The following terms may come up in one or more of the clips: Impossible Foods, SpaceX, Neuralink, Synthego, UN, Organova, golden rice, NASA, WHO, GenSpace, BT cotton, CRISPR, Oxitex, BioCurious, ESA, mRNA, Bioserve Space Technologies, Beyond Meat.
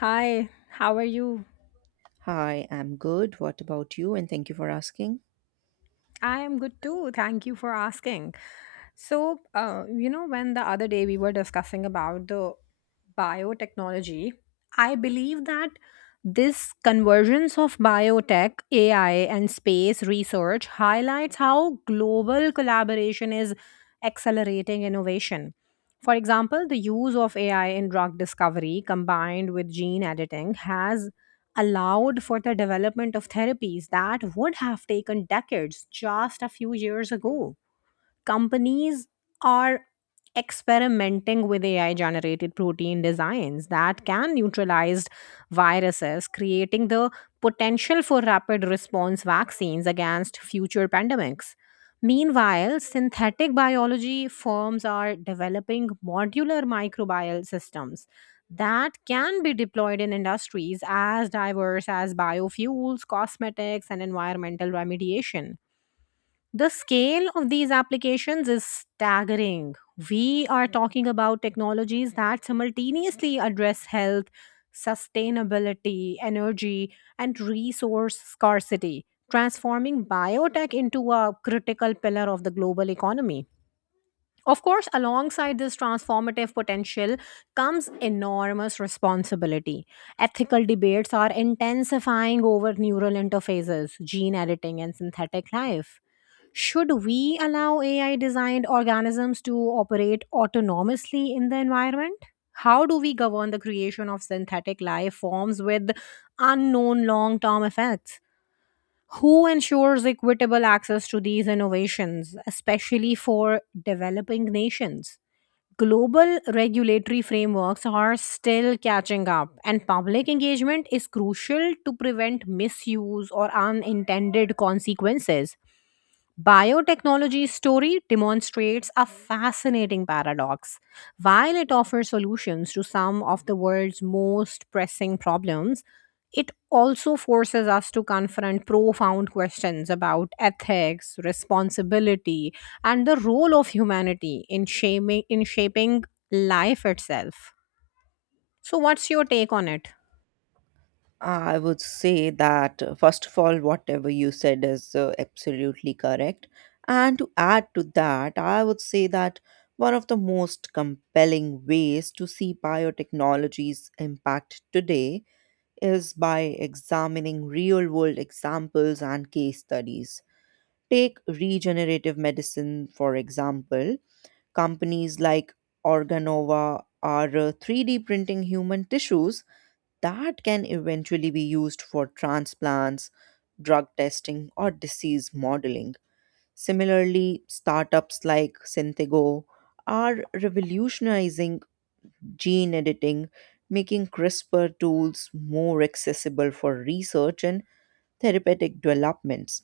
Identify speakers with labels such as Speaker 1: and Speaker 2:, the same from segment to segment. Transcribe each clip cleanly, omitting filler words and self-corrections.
Speaker 1: Hi, how are you?
Speaker 2: Hi, I'm good. What about you? And thank you for asking.
Speaker 1: I am good too. Thank you for asking. When the other day we were discussing about the biotechnology, I believe that this convergence of biotech, AI, and space research highlights how global collaboration is accelerating innovation. For example, the use of AI in drug discovery combined with gene editing has allowed for the development of therapies that would have taken decades just a few years ago. Companies are experimenting with AI generated protein designs that can neutralize viruses, creating the potential for rapid response vaccines against future pandemics. Meanwhile, synthetic biology firms are developing modular microbial systems that can be deployed in industries as diverse as biofuels, cosmetics, and environmental remediation. The scale of these applications is staggering. We are talking about technologies that simultaneously address health, sustainability, energy, and resource scarcity, transforming biotech into a critical pillar of the global economy. Of course, alongside this transformative potential comes enormous responsibility. Ethical debates are intensifying over neural interfaces, gene editing, and synthetic life. Should we allow AI designed organisms to operate autonomously in the environment? How do we govern the creation of synthetic life forms with unknown long term effects? Who ensures equitable access to these innovations, especially for developing nations? Global regulatory frameworks are still catching up, and public engagement is crucial to prevent misuse or unintended consequences. Biotechnology's story demonstrates a fascinating paradox. While it offers solutions to some of the world's most pressing problems, it also forces us to confront profound questions about ethics, responsibility, and the role of humanity in shaping life itself. So, what's your take on it?
Speaker 2: I would say that, first of all, whatever you said is absolutely correct. And to add to that, I would say that one of the most compelling ways to see biotechnology's impact today is by examining real world examples and case studies. Take regenerative medicine, for example. Companies like Organova are 3D printing human tissues that can eventually be used for transplants, drug testing, or disease modeling. Similarly, startups like Synthego are revolutionizing gene editing, making CRISPR tools more accessible for research and therapeutic developments.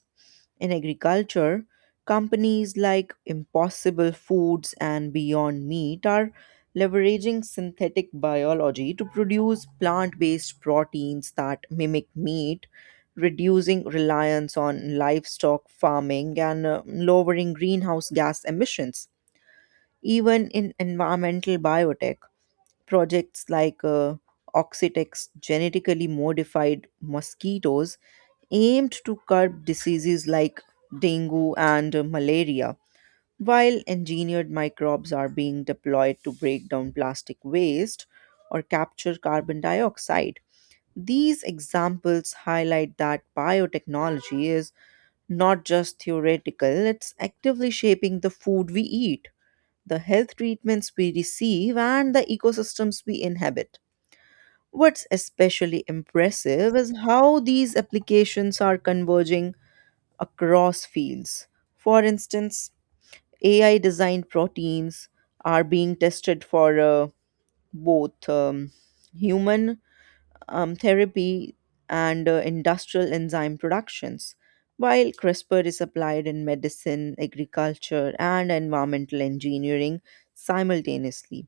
Speaker 2: In agriculture, companies like Impossible Foods and Beyond Meat are leveraging synthetic biology to produce plant based proteins that mimic meat, reducing reliance on livestock farming and lowering greenhouse gas emissions. Even in environmental biotech, projects like Oxitex genetically modified mosquitoes aimed to curb diseases like dengue and malaria, while engineered microbes are being deployed to break down plastic waste or capture carbon dioxide. These examples highlight that biotechnology is not just theoretical, it's actively shaping the food we eat, the health treatments we receive, and the ecosystems we inhabit. What's especially impressive is how these applications are converging across fields. For instance, AI designed proteins are being tested for both human therapy and industrial enzyme productions, while CRISPR is applied in medicine, agriculture, and environmental engineering simultaneously.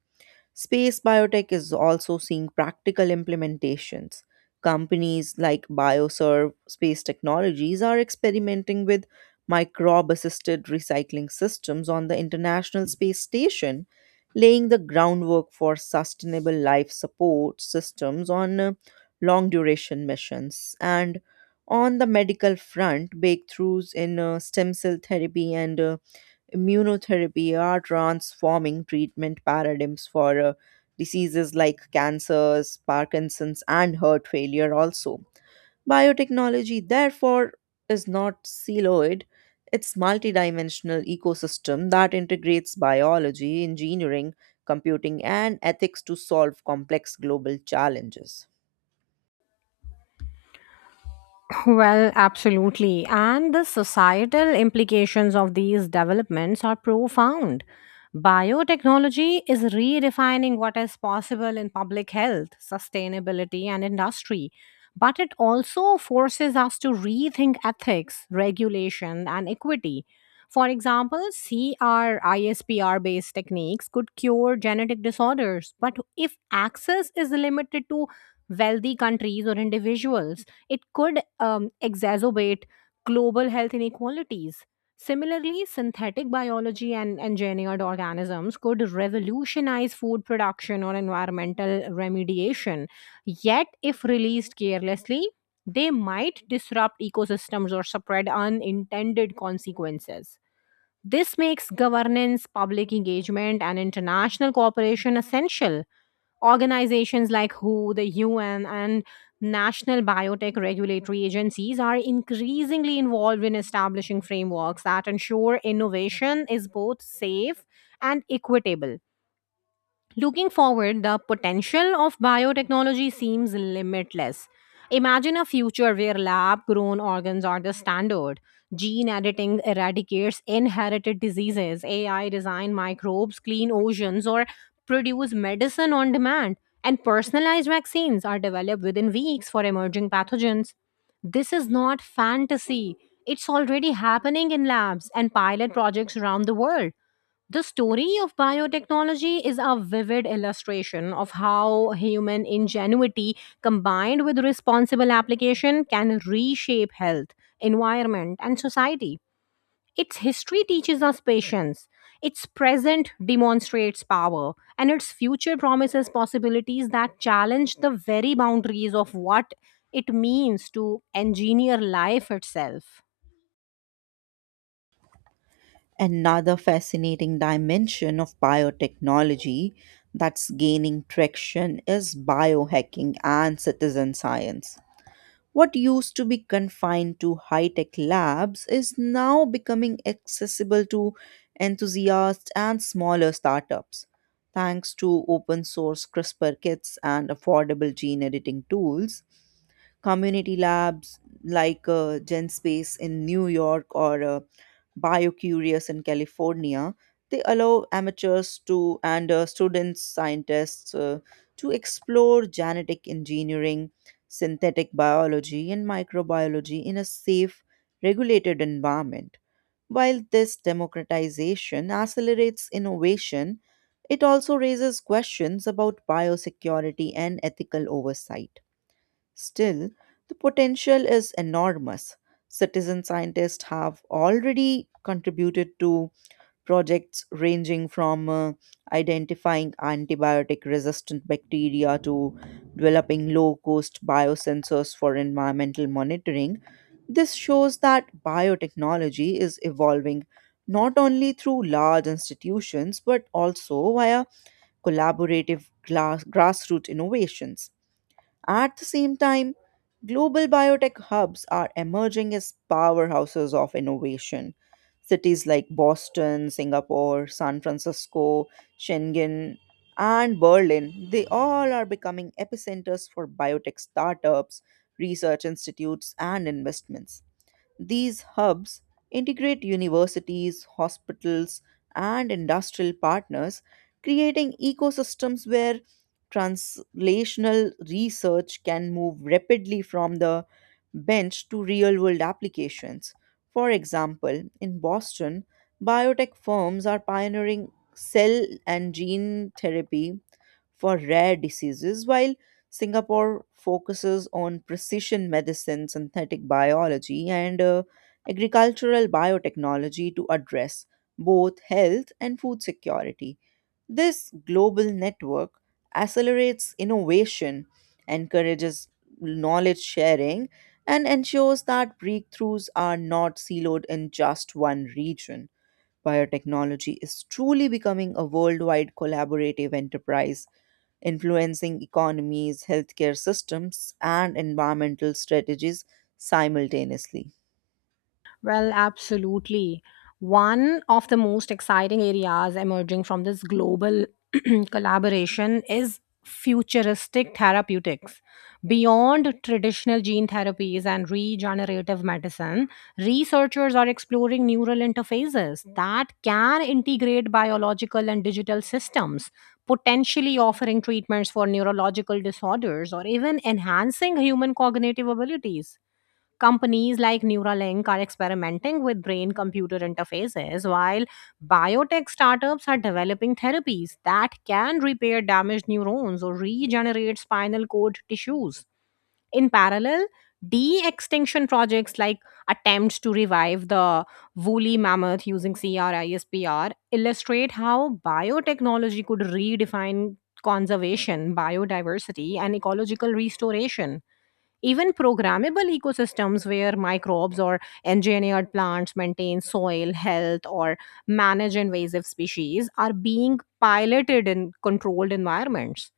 Speaker 2: Space biotech is also seeing practical implementations. Companies like Bioserve Space Technologies are experimenting with microbe assisted recycling systems on the International Space Station, laying the groundwork for sustainable life support systems on long duration missions. And on the medical front, breakthroughs in stem cell therapy and immunotherapy are transforming treatment paradigms for diseases like cancers, Parkinson's, and heart failure also. Biotechnology, therefore, is not siloed. It's multidimensional ecosystem that integrates biology, engineering, computing, and ethics to solve complex global challenges.
Speaker 1: Well, absolutely. And the societal implications of these developments are profound. Biotechnology is redefining what is possible in public health, sustainability, and industry. But it also forces us to rethink ethics, regulation, and equity. For example, CRISPR based techniques could cure genetic disorders, but if access is limited to wealthy countries or individuals, it could exacerbate global health inequalities. Similarly, synthetic biology and engineered organisms could revolutionize food production or environmental remediation. Yet, if released carelessly, they might disrupt ecosystems or spread unintended consequences. This makes governance, public engagement, and international cooperation essential. Organizations like WHO, the UN, and national biotech regulatory agencies are increasingly involved in establishing frameworks that ensure innovation is both safe and equitable. Looking forward, the potential of biotechnology seems limitless. Imagine a future where lab grown organs are the standard. Gene editing eradicates inherited diseases, AI design microbes, clean oceans, or produce medicine on demand. And personalized vaccines are developed within weeks for emerging pathogens. This is not fantasy. It's already happening in labs and pilot projects around the world. The story of biotechnology is a vivid illustration of how human ingenuity combined with responsible application can reshape health, environment, and society. Its history teaches us patience, its present demonstrates power, and its future promises possibilities that challenge the very boundaries of what it means to engineer life itself.
Speaker 2: Another fascinating dimension of biotechnology that's gaining traction is biohacking and citizen science. What used to be confined to high tech labs is now becoming accessible to enthusiasts and smaller startups. Thanks to open source CRISPR kits and affordable gene editing tools, community labs like GenSpace in New York or BioCurious in California. They allow amateurs to and students, scientists to explore genetic engineering, synthetic biology, and microbiology in a safe, regulated environment. While this democratization accelerates innovation, it also raises questions about biosecurity and ethical oversight. Still, the potential is enormous. Citizen scientists have already contributed to projects ranging from identifying antibiotic resistant bacteria to developing low cost biosensors for environmental monitoring. This shows that biotechnology is evolving not only through large institutions but also via collaborative grassroots innovations. At the same time, global biotech hubs are emerging as powerhouses of innovation. Cities like Boston, Singapore, San Francisco, Shenzhen, and Berlin, they all are becoming epicenters for biotech startups, research institutes, and investments. These hubs integrate universities, hospitals, and industrial partners, creating ecosystems where translational research can move rapidly from the bench to real world applications. For example, in Boston, biotech firms are pioneering cell and gene therapy for rare diseases, while Singapore focuses on precision medicine, synthetic biology, and agricultural biotechnology to address both health and food security. This global network accelerates innovation, encourages knowledge sharing, and ensures that breakthroughs are not siloed in just one region. Biotechnology is truly becoming a worldwide collaborative enterprise influencing economies, healthcare systems, and environmental strategies simultaneously.
Speaker 1: Well, absolutely. One of the most exciting areas emerging from this global collaboration is futuristic therapeutics. Beyond traditional gene therapies and regenerative medicine, researchers are exploring neural interfaces that can integrate biological and digital systems, potentially offering treatments for neurological disorders or even enhancing human cognitive abilities. Companies like Neuralink are experimenting with brain computer interfaces, while biotech startups are developing therapies that can repair damaged neurons or regenerate spinal cord tissues. In parallel, de extinction projects like attempts to revive the woolly mammoth using CRISPR illustrate how biotechnology could redefine conservation, biodiversity, and ecological restoration. Even programmable ecosystems where microbes or engineered plants maintain soil health or manage invasive species are being piloted in controlled environments.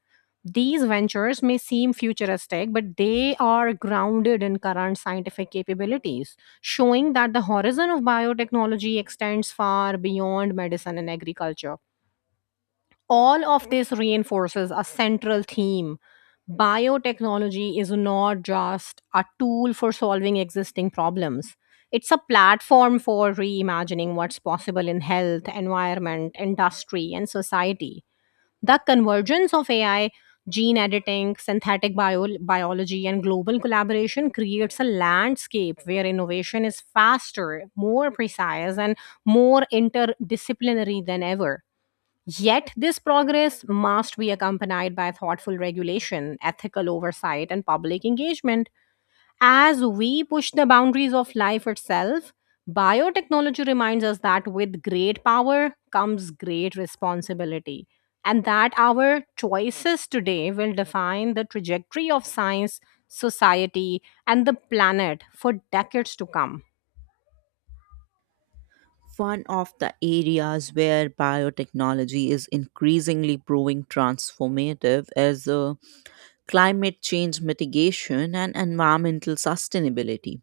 Speaker 1: These ventures may seem futuristic, but they are grounded in current scientific capabilities, showing that the horizon of biotechnology extends far beyond medicine and agriculture. All of this reinforces a central theme. Biotechnology is not just a tool for solving existing problems, it's a platform for reimagining what's possible in health, environment, industry, and society. The convergence of AI, gene editing, biology, and global collaboration creates a landscape where innovation is faster, more precise, and more interdisciplinary than ever. Yet, this progress must be accompanied by thoughtful regulation, ethical oversight, and public engagement. As we push the boundaries of life itself, biotechnology reminds us that with great power comes great responsibility, and that our choices today will define the trajectory of science, society, and the planet for decades to come.
Speaker 2: One of the areas where biotechnology is increasingly proving transformative is climate change mitigation and environmental sustainability.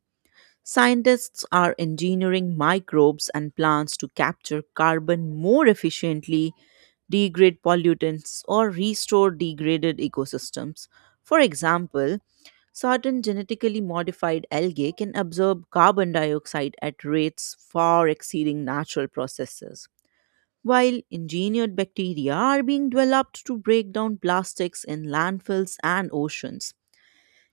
Speaker 2: Scientists are engineering microbes and plants to capture carbon more efficiently, degrade pollutants, or restore degraded ecosystems. For example, certain genetically modified algae can absorb carbon dioxide at rates far exceeding natural processes, while engineered bacteria are being developed to break down plastics in landfills and oceans.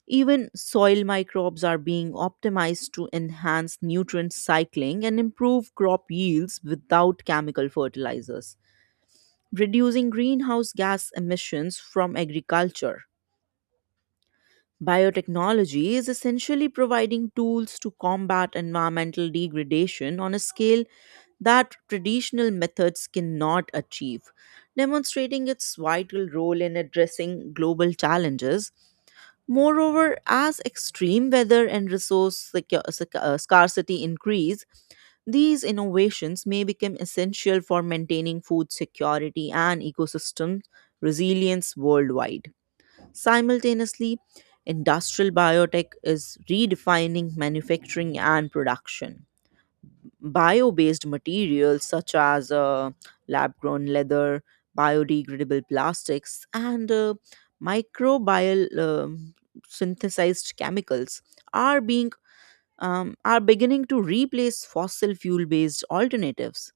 Speaker 2: Even soil microbes are being optimized to enhance nutrient cycling and improve crop yields without chemical fertilizers, reducing greenhouse gas emissions from agriculture. Biotechnology is essentially providing tools to combat environmental degradation on a scale that traditional methods cannot achieve, demonstrating its vital role in addressing global challenges. Moreover, as extreme weather and resource scarcity increase, these innovations may become essential for maintaining food security and ecosystem resilience worldwide. Simultaneously, industrial biotech is redefining manufacturing and production. Bio based materials such as lab grown leather, biodegradable plastics, and microbial synthesized chemicals are being are beginning to replace fossil fuel based alternatives.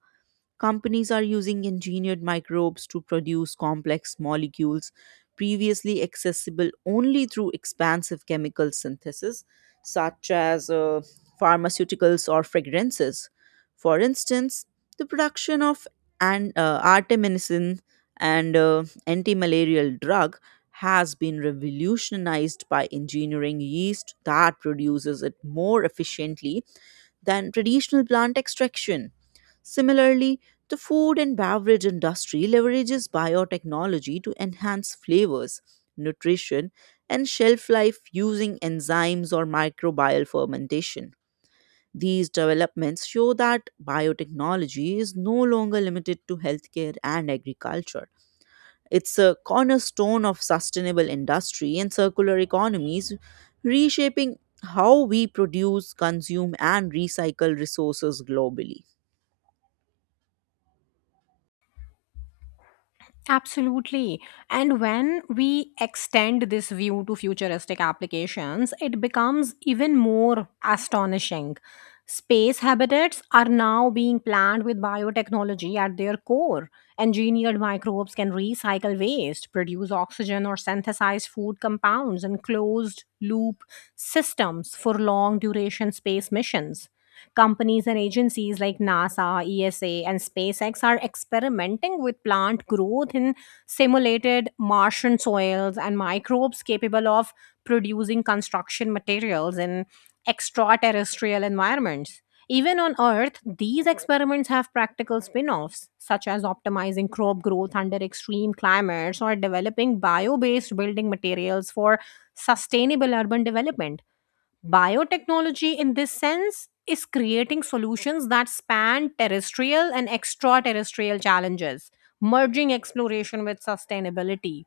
Speaker 2: Companies are using engineered microbes to produce complex molecules previously accessible only through expansive chemical synthesis, such as pharmaceuticals or fragrances. For instance, the production of artemisinin and anti-malarial drug has been revolutionized by engineering yeast that produces it more efficiently than traditional plant extraction. Similarly, the food and beverage industry leverages biotechnology to enhance flavors, nutrition, and shelf life using enzymes or microbial fermentation. These developments show that biotechnology is no longer limited to healthcare and agriculture. It's a cornerstone of sustainable industry and circular economies, reshaping how we produce, consume, and recycle resources globally.
Speaker 1: Absolutely. And when we extend this view to futuristic applications, it becomes even more astonishing. Space habitats are now being planned with biotechnology at their core. Engineered microbes can recycle waste, produce oxygen, or synthesize food compounds in closed loop systems for long duration space missions. Companies and agencies like NASA, ESA, and SpaceX are experimenting with plant growth in simulated Martian soils and microbes capable of producing construction materials in extraterrestrial environments. Even on Earth, these experiments have practical spin offs, such as optimizing crop growth under extreme climates or developing bio based building materials for sustainable urban development. Biotechnology, in this sense, is creating solutions that span terrestrial and extraterrestrial challenges, merging exploration with sustainability.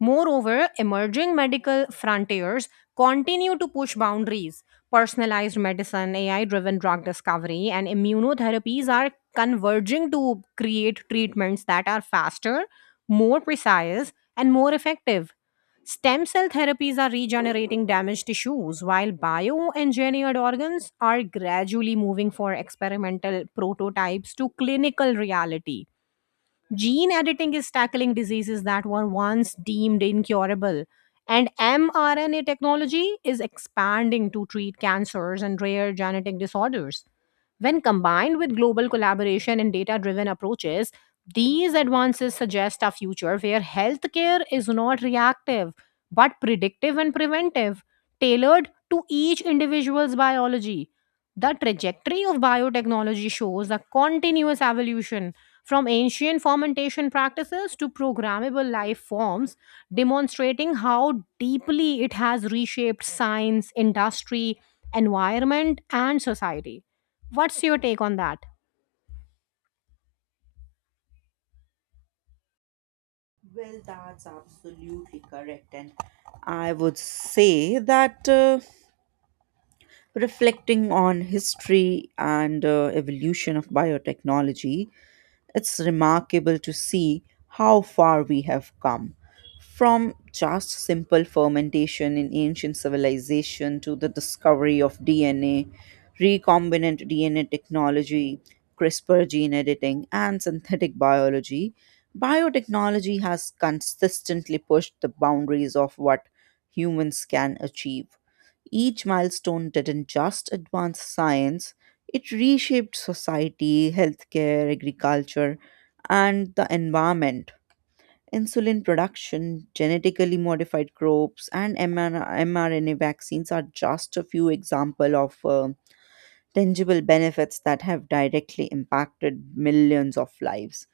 Speaker 1: Moreover, emerging medical frontiers continue to push boundaries. Personalized medicine, AI driven drug discovery, and immunotherapies are converging to create treatments that are faster, more precise, and more effective. Stem cell therapies are regenerating damaged tissues, while bioengineered organs are gradually moving from experimental prototypes to clinical reality. Gene editing is tackling diseases that were once deemed incurable. And mRNA technology is expanding to treat cancers and rare genetic disorders. When combined with global collaboration and data driven approaches, these advances suggest a future where healthcare is not reactive, but predictive and preventive, tailored to each individual's biology. The trajectory of biotechnology shows a continuous evolution from ancient fermentation practices to programmable life forms, demonstrating how deeply it has reshaped science, industry, environment, and society. What's your take on that?
Speaker 2: Well, that's absolutely correct. And I would say that reflecting on history and evolution of biotechnology, it's remarkable to see how far we have come from just simple fermentation in ancient civilization to the discovery of DNA, recombinant DNA technology, CRISPR gene editing, and synthetic biology. Biotechnology has consistently pushed the boundaries of what humans can achieve. Each milestone didn't just advance science, it reshaped society, healthcare, agriculture, and the environment. Insulin production, genetically modified crops, and mRNA vaccines are just a few examples of tangible benefits that have directly impacted millions of lives.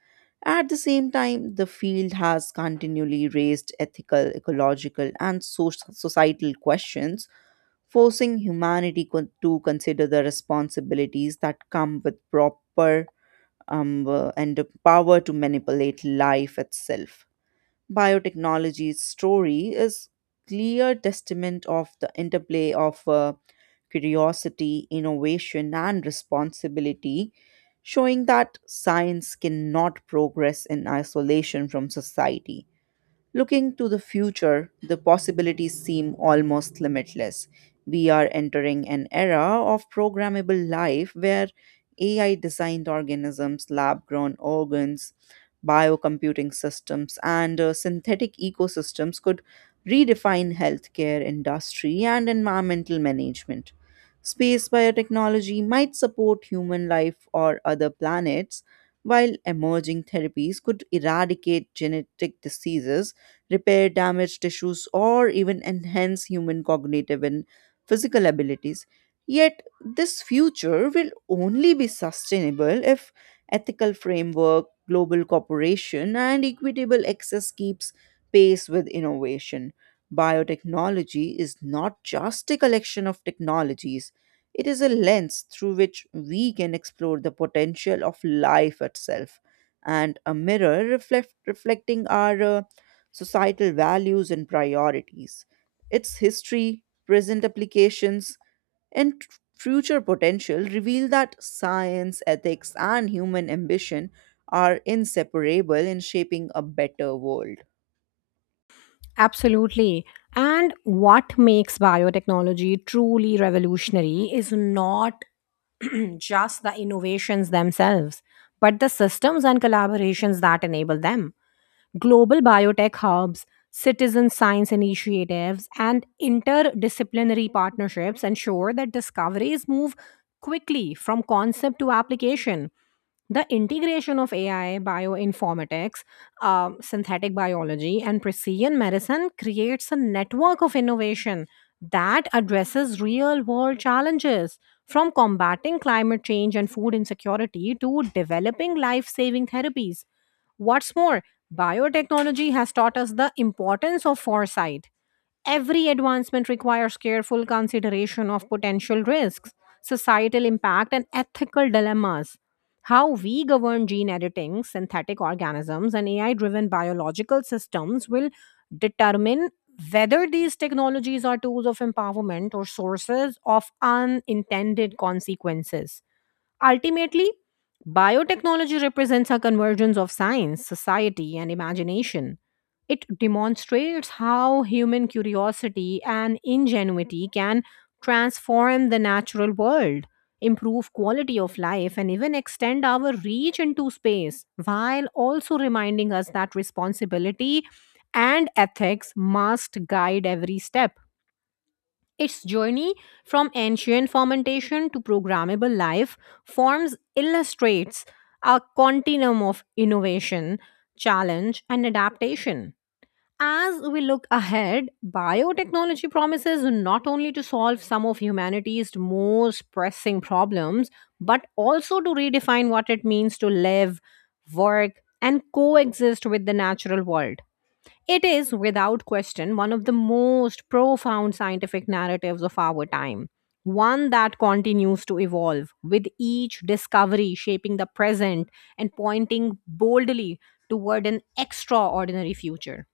Speaker 2: At the same time, the field has continually raised ethical, ecological, and societal questions, forcing humanity to consider the responsibilities that come with proper and the power to manipulate life itself. Biotechnology's story is clear testament of the interplay of curiosity, innovation, and responsibility, showing that science cannot progress in isolation from society. Looking to the future, the possibilities seem almost limitless. We are entering an era of programmable life where AI designed organisms, lab grown organs, biocomputing systems, and synthetic ecosystems could redefine healthcare industry and environmental management. Space biotechnology might support human life or other planets, while emerging therapies could eradicate genetic diseases, repair damaged tissues, or even enhance human cognitive and physical abilities. Yet, this future will only be sustainable if ethical framework, global cooperation, and equitable access keeps pace with innovation. Biotechnology is not just a collection of technologies. It is a lens through which we can explore the potential of life itself and a mirror reflecting our societal values and priorities, its history, present applications, and future potential reveal that science, ethics, and human ambition are inseparable in shaping a better world.
Speaker 1: Absolutely. And what makes biotechnology truly revolutionary is not just the innovations themselves, but the systems and collaborations that enable them. Global biotech hubs, citizen science initiatives, and interdisciplinary partnerships ensure that discoveries move quickly from concept to application. The integration of AI, bioinformatics, synthetic biology, and precision medicine creates a network of innovation that addresses real world challenges from combating climate change and food insecurity to developing life saving therapies. What's more, biotechnology has taught us the importance of foresight. Every advancement requires careful consideration of potential risks, societal impact, and ethical dilemmas. How we govern gene editing, synthetic organisms, and AI driven biological systems will determine whether these technologies are tools of empowerment or sources of unintended consequences. Ultimately, biotechnology represents a convergence of science, society, and imagination. It demonstrates how human curiosity and ingenuity can transform the natural world, improve quality of life, and even extend our reach into space, while also reminding us that responsibility and ethics must guide every step. Its journey from ancient fermentation to programmable life forms illustrates a continuum of innovation, challenge, and adaptation. As we look ahead, biotechnology promises not only to solve some of humanity's most pressing problems, but also to redefine what it means to live, work, and coexist with the natural world. It is, without question, one of the most profound scientific narratives of our time, one that continues to evolve, with each discovery shaping the present and pointing boldly toward an extraordinary future.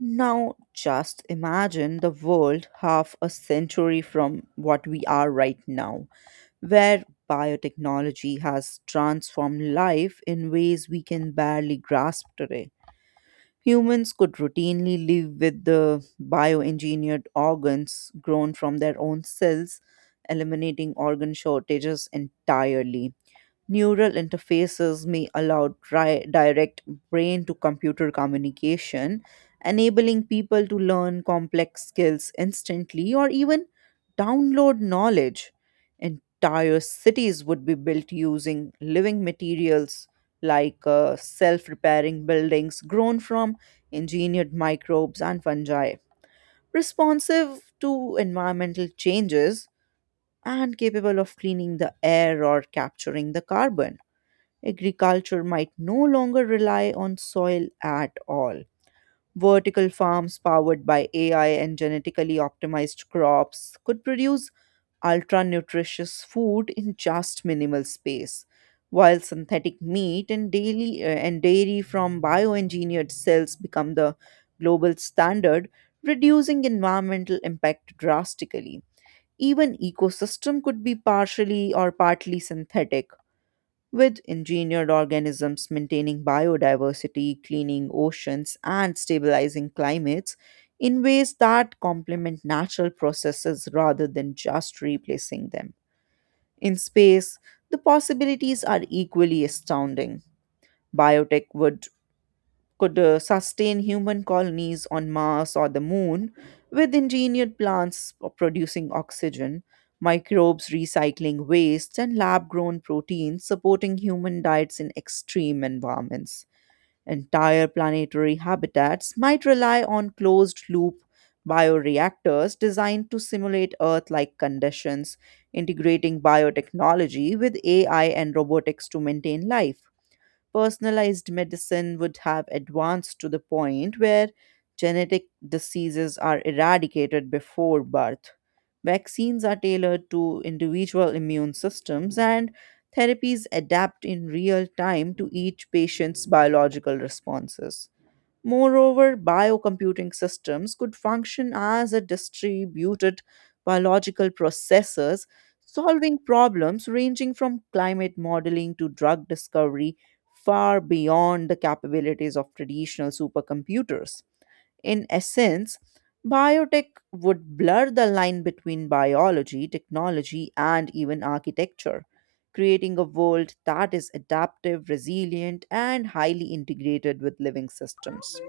Speaker 2: Now, just imagine the world half a century from what we are right now, where biotechnology has transformed life in ways we can barely grasp today. Humans could routinely live with the bioengineered organs grown from their own cells, eliminating organ shortages entirely. Neural interfaces may allow direct brain to computer communication, enabling people to learn complex skills instantly or even download knowledge. Entire cities would be built using living materials like self repairing buildings grown from engineered microbes and fungi, responsive to environmental changes and capable of cleaning the air or capturing the carbon. Agriculture might no longer rely on soil at all. Vertical farms powered by AI and genetically optimized crops could produce ultra nutritious food in just minimal space, while synthetic meat and daily and dairy from bioengineered cells become the global standard, reducing environmental impact drastically. Even ecosystem could be partially or partly synthetic, with engineered organisms maintaining biodiversity, cleaning oceans, and stabilizing climates in ways that complement natural processes rather than just replacing them. In space, the possibilities are equally astounding. Biotech would could sustain human colonies on Mars or the moon, with engineered plants producing oxygen, microbes recycling waste, and lab grown proteins supporting human diets in extreme environments. Entire planetary habitats might rely on closed loop bioreactors designed to simulate Earth like conditions, integrating biotechnology with AI and robotics to maintain life. Personalized medicine would have advanced to the point where genetic diseases are eradicated before birth. Vaccines are tailored to individual immune systems, and therapies adapt in real time to each patient's biological responses. Moreover, biocomputing systems could function as a distributed biological processors, solving problems ranging from climate modeling to drug discovery, far beyond the capabilities of traditional supercomputers. In essence, biotech would blur the line between biology, technology, and even architecture, creating a world that is adaptive, resilient, and highly integrated with living systems.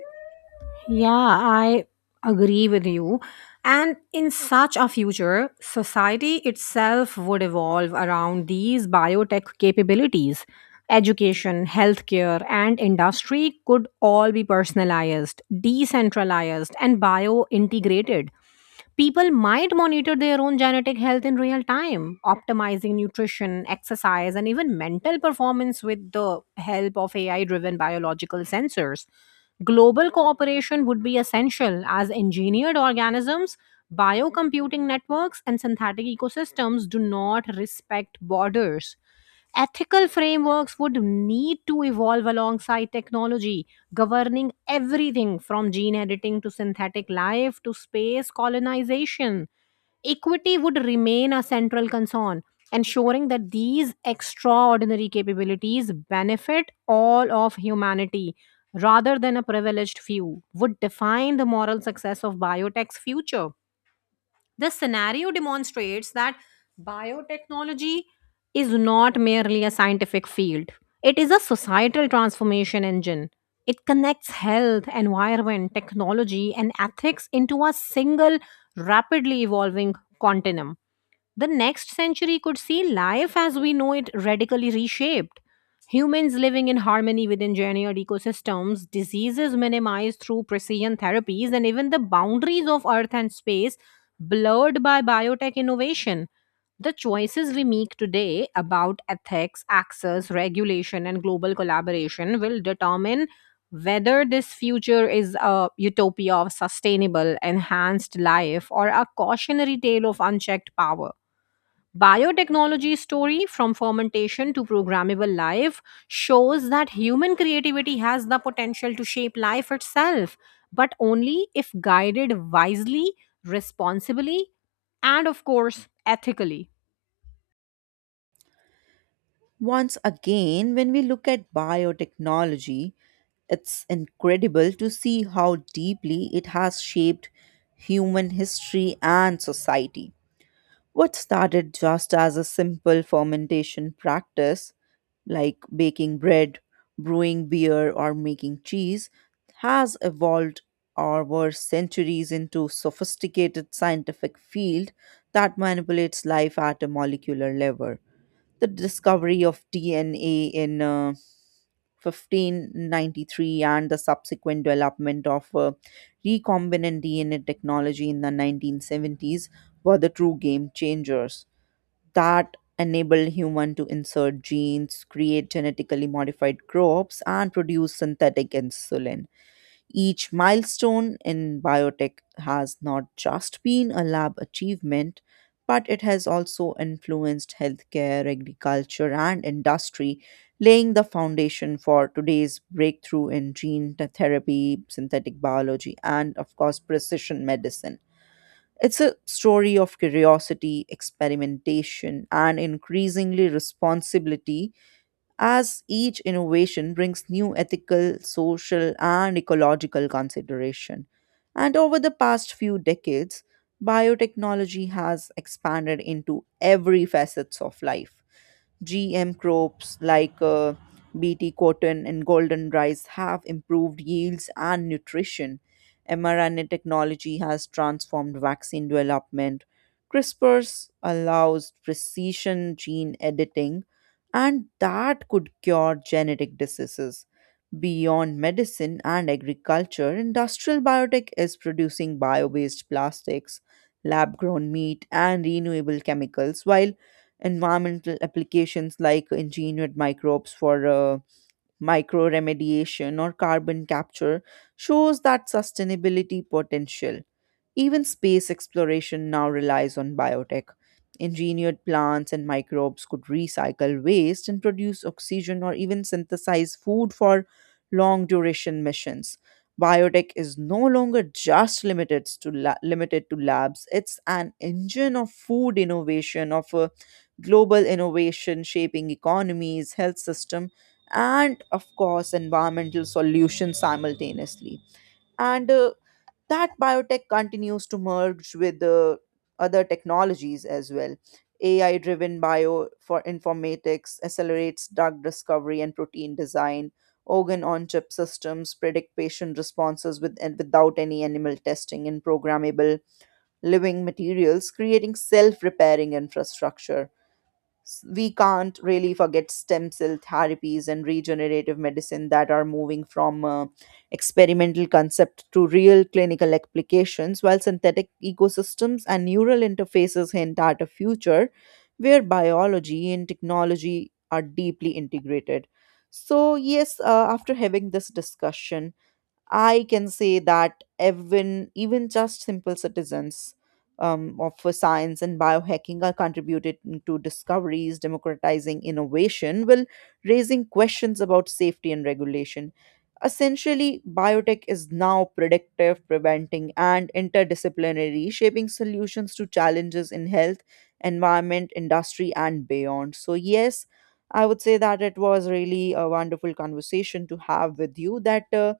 Speaker 1: Yeah, I agree with you. And in such a future, society itself would evolve around these biotech capabilities. Education, healthcare, and industry could all be personalized, decentralized, and bio integrated. People might monitor their own genetic health in real time, optimizing nutrition, exercise, and even mental performance with the help of AI driven biological sensors. Global cooperation would be essential as engineered organisms, biocomputing networks, and synthetic ecosystems do not respect borders. Ethical frameworks would need to evolve alongside technology, governing everything from gene editing to synthetic life to space colonization. Equity would remain a central concern, ensuring that these extraordinary capabilities benefit all of humanity rather than a privileged few, would define the moral success of biotech's future. The scenario demonstrates that biotechnology is not merely a scientific field, it is a societal transformation engine. It connects health, environment, technology, and ethics into a single, rapidly evolving continuum. The next century could see life as we know it radically reshaped. Humans living in harmony with engineered ecosystems, diseases minimized through precision therapies, and even the boundaries of Earth and space blurred by biotech innovation. The choices we make today about ethics, access, regulation, and global collaboration will determine whether this future is a utopia of sustainable, enhanced life or a cautionary tale of unchecked power. Biotechnology story from fermentation to programmable life shows that human creativity has the potential to shape life itself, but only if guided wisely, responsibly, and of course, ethically.
Speaker 2: Once again, when we look at biotechnology, it's incredible to see how deeply it has shaped human history and society. What started just as a simple fermentation practice, like baking bread, brewing beer, or making cheese, has evolved over centuries into sophisticated scientific field that manipulates life at a molecular level. The discovery of DNA in 1593 and the subsequent development of recombinant DNA technology in the 1970s were the true game changers that enabled human to insert genes, create genetically modified crops and produce synthetic insulin. Each milestone in biotech has not just been a lab achievement, but it has also influenced healthcare, agriculture, and industry, laying the foundation for today's breakthrough in gene therapy, synthetic biology, and, of course, precision medicine. It's a story of curiosity, experimentation, and increasingly responsibility as each innovation brings new ethical, social, and ecological consideration. And over the past few decades, biotechnology has expanded into every facets of life. GM crops like BT cotton and golden rice have improved yields and nutrition. mRNA technology has transformed vaccine development. CRISPRs allows precision gene editing, and that could cure genetic diseases. Beyond medicine and agriculture, industrial biotech is producing bio based plastics, lab grown meat, and renewable chemicals, while environmental applications like engineered microbes for micro remediation or carbon capture shows that sustainability potential. Even space exploration now relies on biotech. Engineered plants and microbes could recycle waste and produce oxygen or even synthesize food for long duration missions. Biotech is no longer just limited to la- limited to labs. It's an engine of food innovation, of global innovation, shaping economies, health system, and of course, environmental solutions simultaneously. And that biotech continues to merge with the other technologies as well. AI driven bio for informatics accelerates drug discovery and protein design. Organ on chip systems predict patient responses with and without any animal testing in programmable living materials, creating self repairing infrastructure. We can't really forget stem cell therapies and regenerative medicine that are moving from experimental concept to real clinical applications, while synthetic ecosystems and neural interfaces hint at a future where biology and technology are deeply integrated. So yes, after having this discussion I can say that even just simple citizens of for science and biohacking are contributed to discoveries, democratizing innovation, while raising questions about safety and regulation. Essentially, biotech is now predictive, preventing, and interdisciplinary, shaping solutions to challenges in health, environment, industry, and beyond. So, yes, I would say that it was really a wonderful conversation to have with you that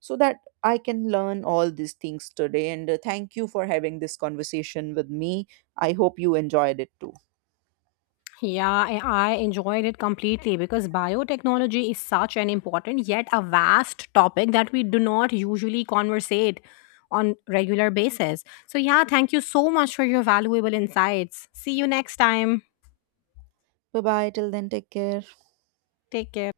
Speaker 2: so that I can learn all these things today. And thank you for having this conversation with me. I hope you enjoyed it too.
Speaker 1: Yeah, I enjoyed it completely because biotechnology is such an important yet a vast topic that we do not usually conversate on regular basis. So yeah, thank you so much for your valuable insights. See you next time.
Speaker 2: Bye bye. Till then, take care.
Speaker 1: Take care.